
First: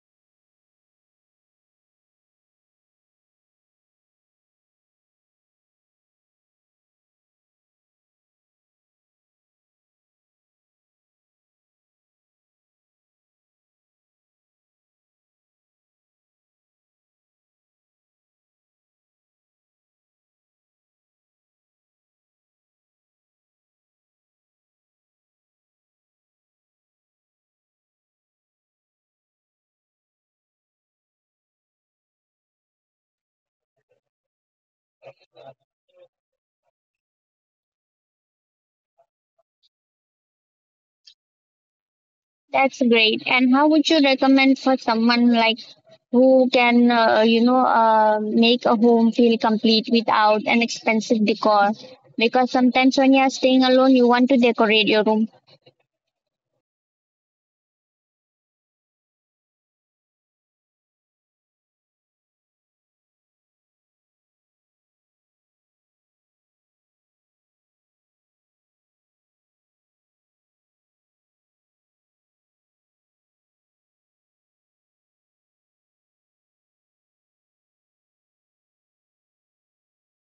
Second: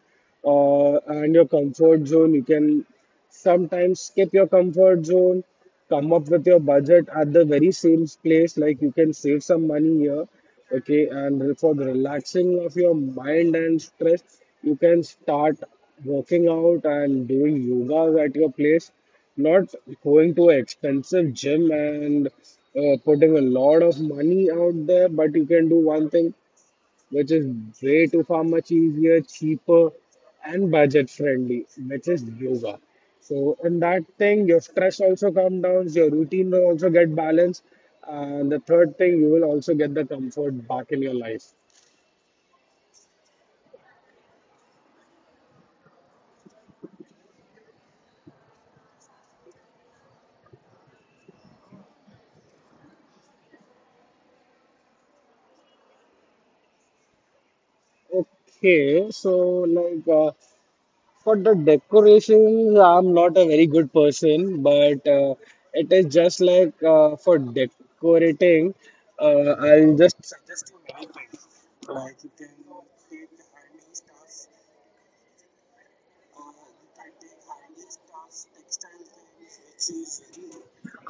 Speaker 2: and your comfort zone. You can sometimes skip your comfort zone, come up with your budget at the very same place, like you can save some money here, okay? And for the relaxing of your mind and stress, you can start working out and doing yoga at your place, not going to an expensive gym and putting a lot of money out there, but you can do one thing which is way too far much easier, cheaper, and budget friendly, which is yoga. So in that thing, your stress also comes down, your routine will also get balanced, and the third thing, you will also get the comfort back in your life.
Speaker 1: That's great. And how would you recommend for someone like who can you know make a home feel complete without an expensive decor because sometimes when you are staying alone you want to decorate your room?
Speaker 2: Okay, so like. For the decorations, I'm not a very good person, but it is just like, for decorating, I'll just suggest you many things. Like you can take handmade stuff,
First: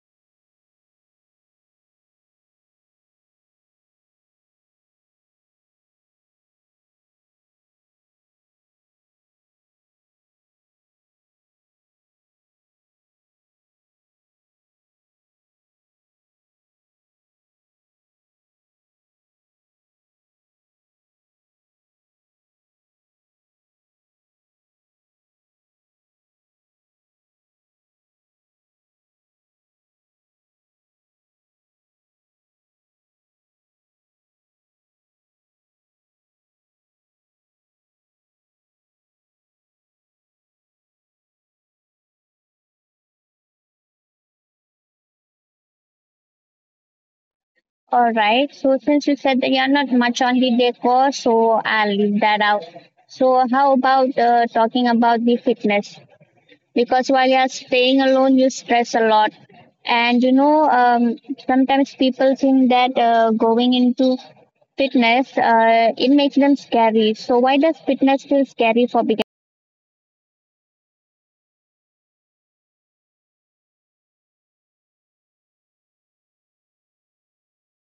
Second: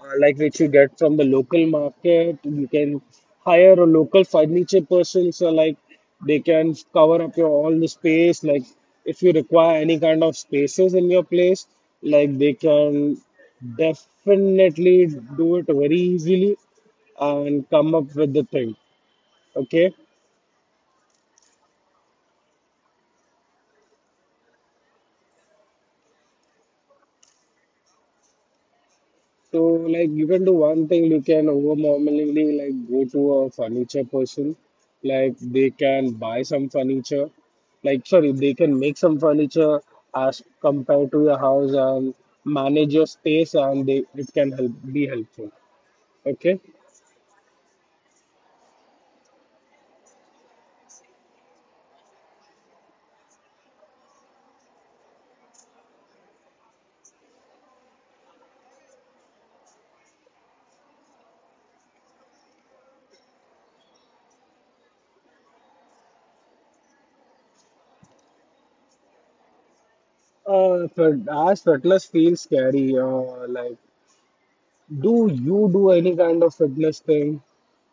Speaker 2: like which you get from the local market. You can hire a local furniture person, so like they can cover up your all the space. Like if you require any kind of spaces in your place, like they can definitely do it very easily and come up with the thing. Okay, so like you can do one thing, you can overwhelmingly like go to a furniture person, like they can buy some furniture, like sorry, they can make some furniture as compared to your house and manage your space and they it can help be helpful. Okay.
Speaker 1: All right, so since you said that you are not much on the decor, so I'll leave that out. So how about talking about the fitness, because while you're staying alone you stress a lot, and you know, sometimes people think that going into fitness it makes them scary. So why does fitness feel scary for beginners?
Speaker 2: But as fitness feels scary, like do you do any kind of fitness thing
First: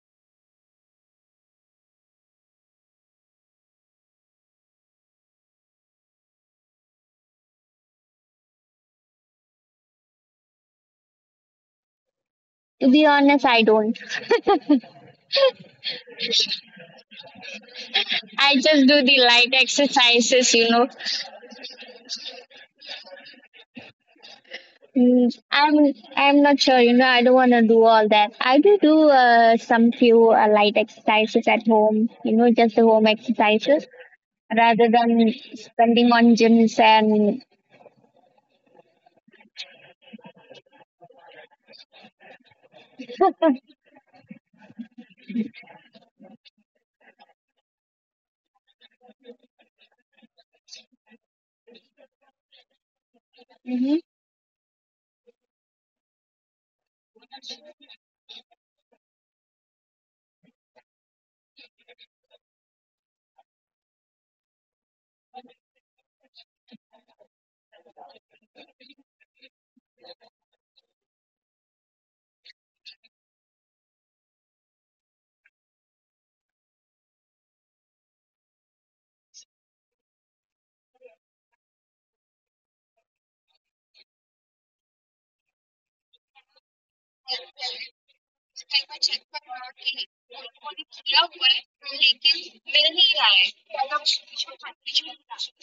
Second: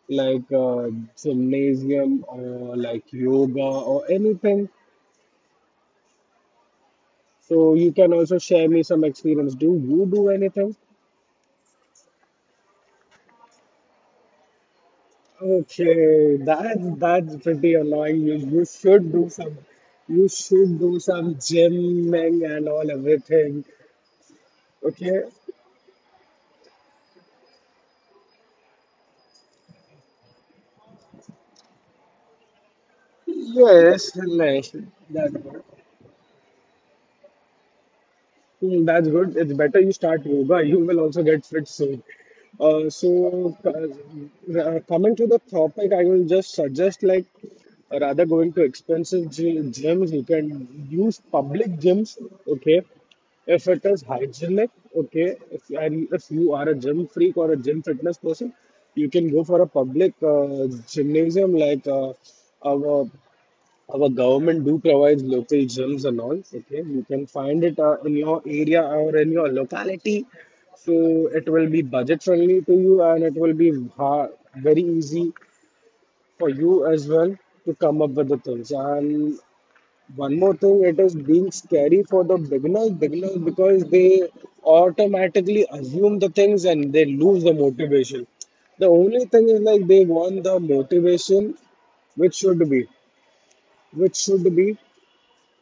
Speaker 2: like gymnasium or like yoga or anything? So you can also share me some experience. Do you do anything?
Speaker 1: To be honest, I don't.
Speaker 2: Okay, that's pretty annoying. You
Speaker 1: I
Speaker 2: you
Speaker 1: just do
Speaker 2: should
Speaker 1: the
Speaker 2: do
Speaker 1: light
Speaker 2: some, you
Speaker 1: exercises, you
Speaker 2: should
Speaker 1: know.
Speaker 2: do some gymming and all everything. Okay.
Speaker 1: Mm, I'm not sure, you know, I don't want to do all that. I do do some few light exercises at home, you know, just the home exercises
Speaker 2: Yes, like
Speaker 1: rather than
Speaker 2: that works.
Speaker 1: spending on gyms and
Speaker 2: Hmm, that's good. It's better you start yoga. You will also get fit soon. So, coming to the topic, I will just suggest like rather going to expensive gyms, you can use public gyms. Okay, if it
Speaker 1: Mm-hmm.
Speaker 2: is hygienic. Okay, if and if you are a gym freak or a gym fitness person, you can go for a public gymnasium, like our our government do provides local gyms and all. Okay, you can find it in your area or in your locality. So it will be budget friendly to you, and it will be ha- very easy for you as well to come up with the things. And one more thing, it is being scary for the beginners, beginners because they automatically assume the things and they lose the motivation. The only thing is like they want the motivation which should be, which should be,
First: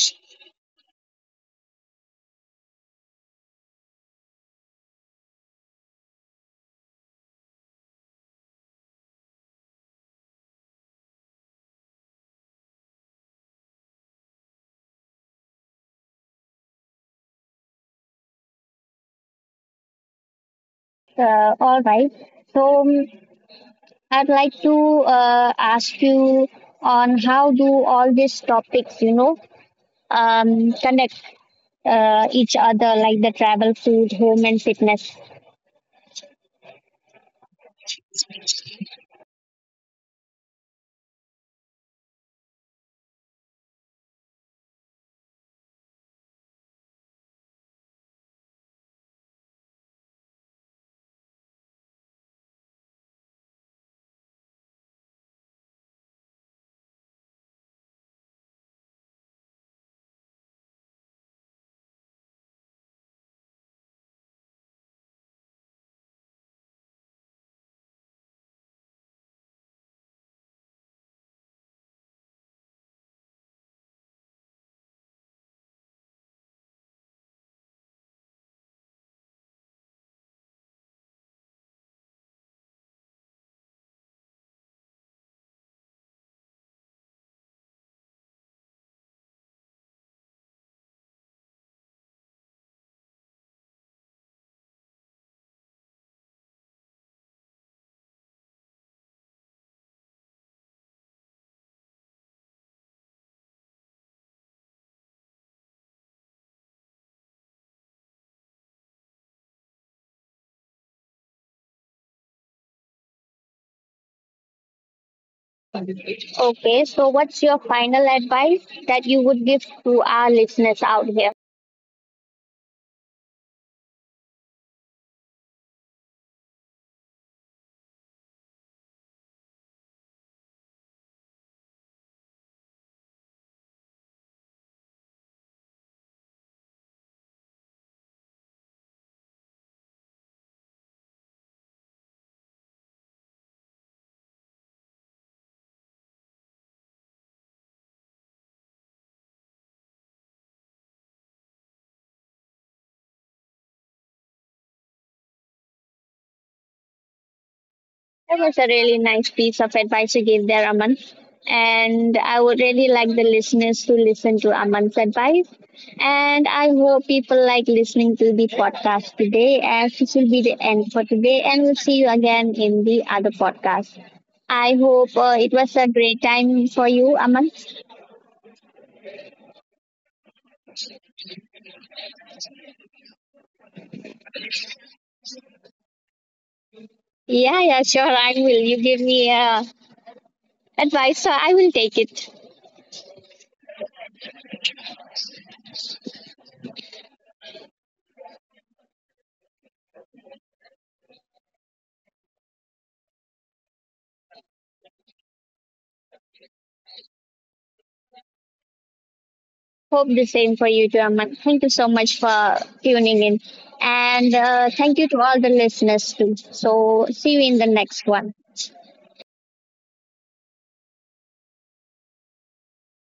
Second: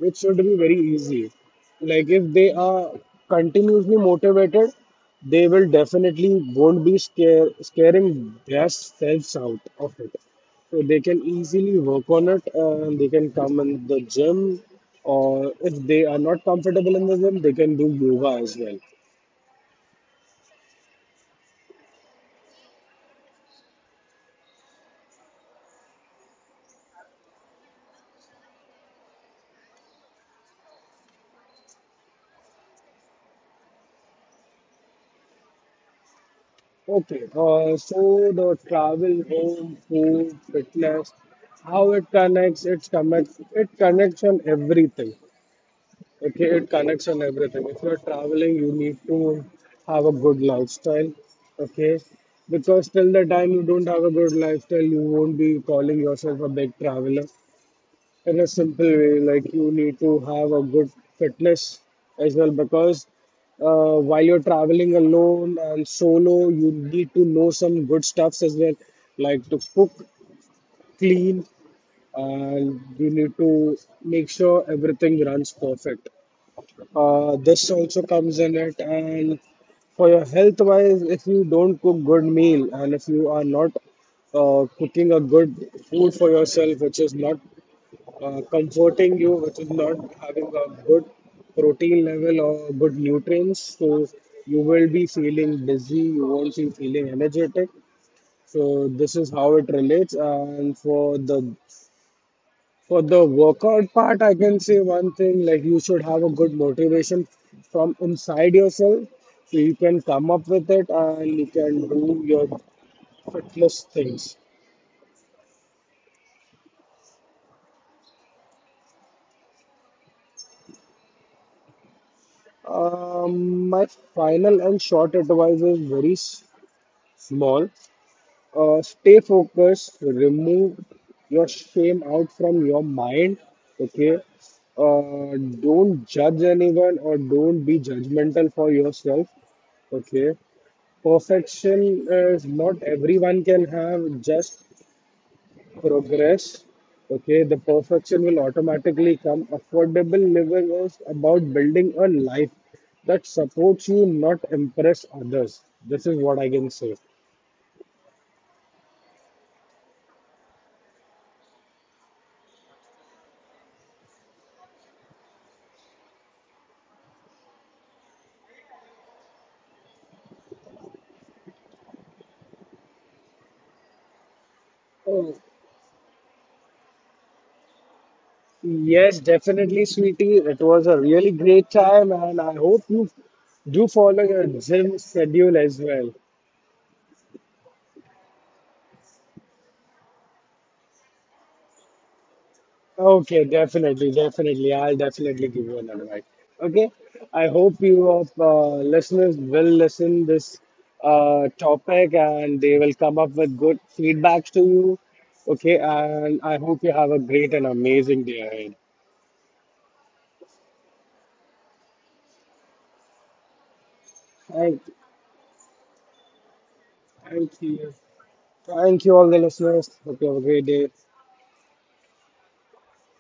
Speaker 2: which should be very easy. Like if they are continuously motivated, they will definitely won't be scare, scaring themselves out of it. So they can easily work on it and they can come in the gym, or if they are not comfortable in the gym, they can do yoga as well.
Speaker 1: All right. So I'd like to ask you on how do all these topics, you know, connect each other, like the travel, food, home, and fitness.
Speaker 2: Okay, so the travel, home, food, fitness, how it connects, it connects on everything. Okay, it connects on everything. If you're traveling, you need to have a good lifestyle. Okay, because till the time you don't have a good lifestyle, you won't be calling yourself a big traveler. In a simple way, like you need to have a good fitness as well. Because while you're traveling alone and solo, you need to know some good stuffs as well, like to cook, clean, and you need to make sure everything runs perfect. This also comes in it, and for your health wise, if you don't cook good meal and if you are not cooking a good food for yourself, which is not comforting you, which is not having a good protein level or good nutrients, so you will be feeling dizzy, you won't be feeling energetic. So this is how it relates, and for the, for the workout part, I can say one thing like you should have a good motivation from inside yourself so you can come up with it and you can do your fitness things.
Speaker 1: Okay. So what's your final advice that you would give to our listeners out here?
Speaker 2: My final and short advice is very small. Stay focused, remove your shame out from your mind. Okay, uh, don't judge anyone or don't be judgmental for yourself. Okay, perfection is not everyone can have, just progress, okay? The perfection will automatically come. Affordable living is about building a life that supports you, not impress others. This is what I can say.
Speaker 1: That was a really nice piece of advice you gave there, Aman. And I would really like the listeners to listen to Aman's advice. And I hope people like listening to the podcast today, as this will be the end for today. And we'll see you again in the other podcast. I hope
Speaker 2: Oh,
Speaker 1: it was a great time for you, Aman.
Speaker 2: yes, definitely, sweetie. It was a really great time, and I hope you do follow your gym schedule as well.
Speaker 1: Yeah, yeah, sure. I will. You give me advice, so I will take it.
Speaker 2: Okay, definitely, definitely. I'll definitely give you an advice. Okay, I hope you of listeners will listen this topic and they will come up with good feedbacks to you. Okay, and I hope you have a great and amazing day ahead.
Speaker 1: Hope the same for you, German. Thank you so much for tuning in. And
Speaker 2: Thank,
Speaker 1: thank you to all the listeners, too. So, see you in
Speaker 2: thank
Speaker 1: the
Speaker 2: you,
Speaker 1: next one.
Speaker 2: thank you all the listeners. Hope you have a great day.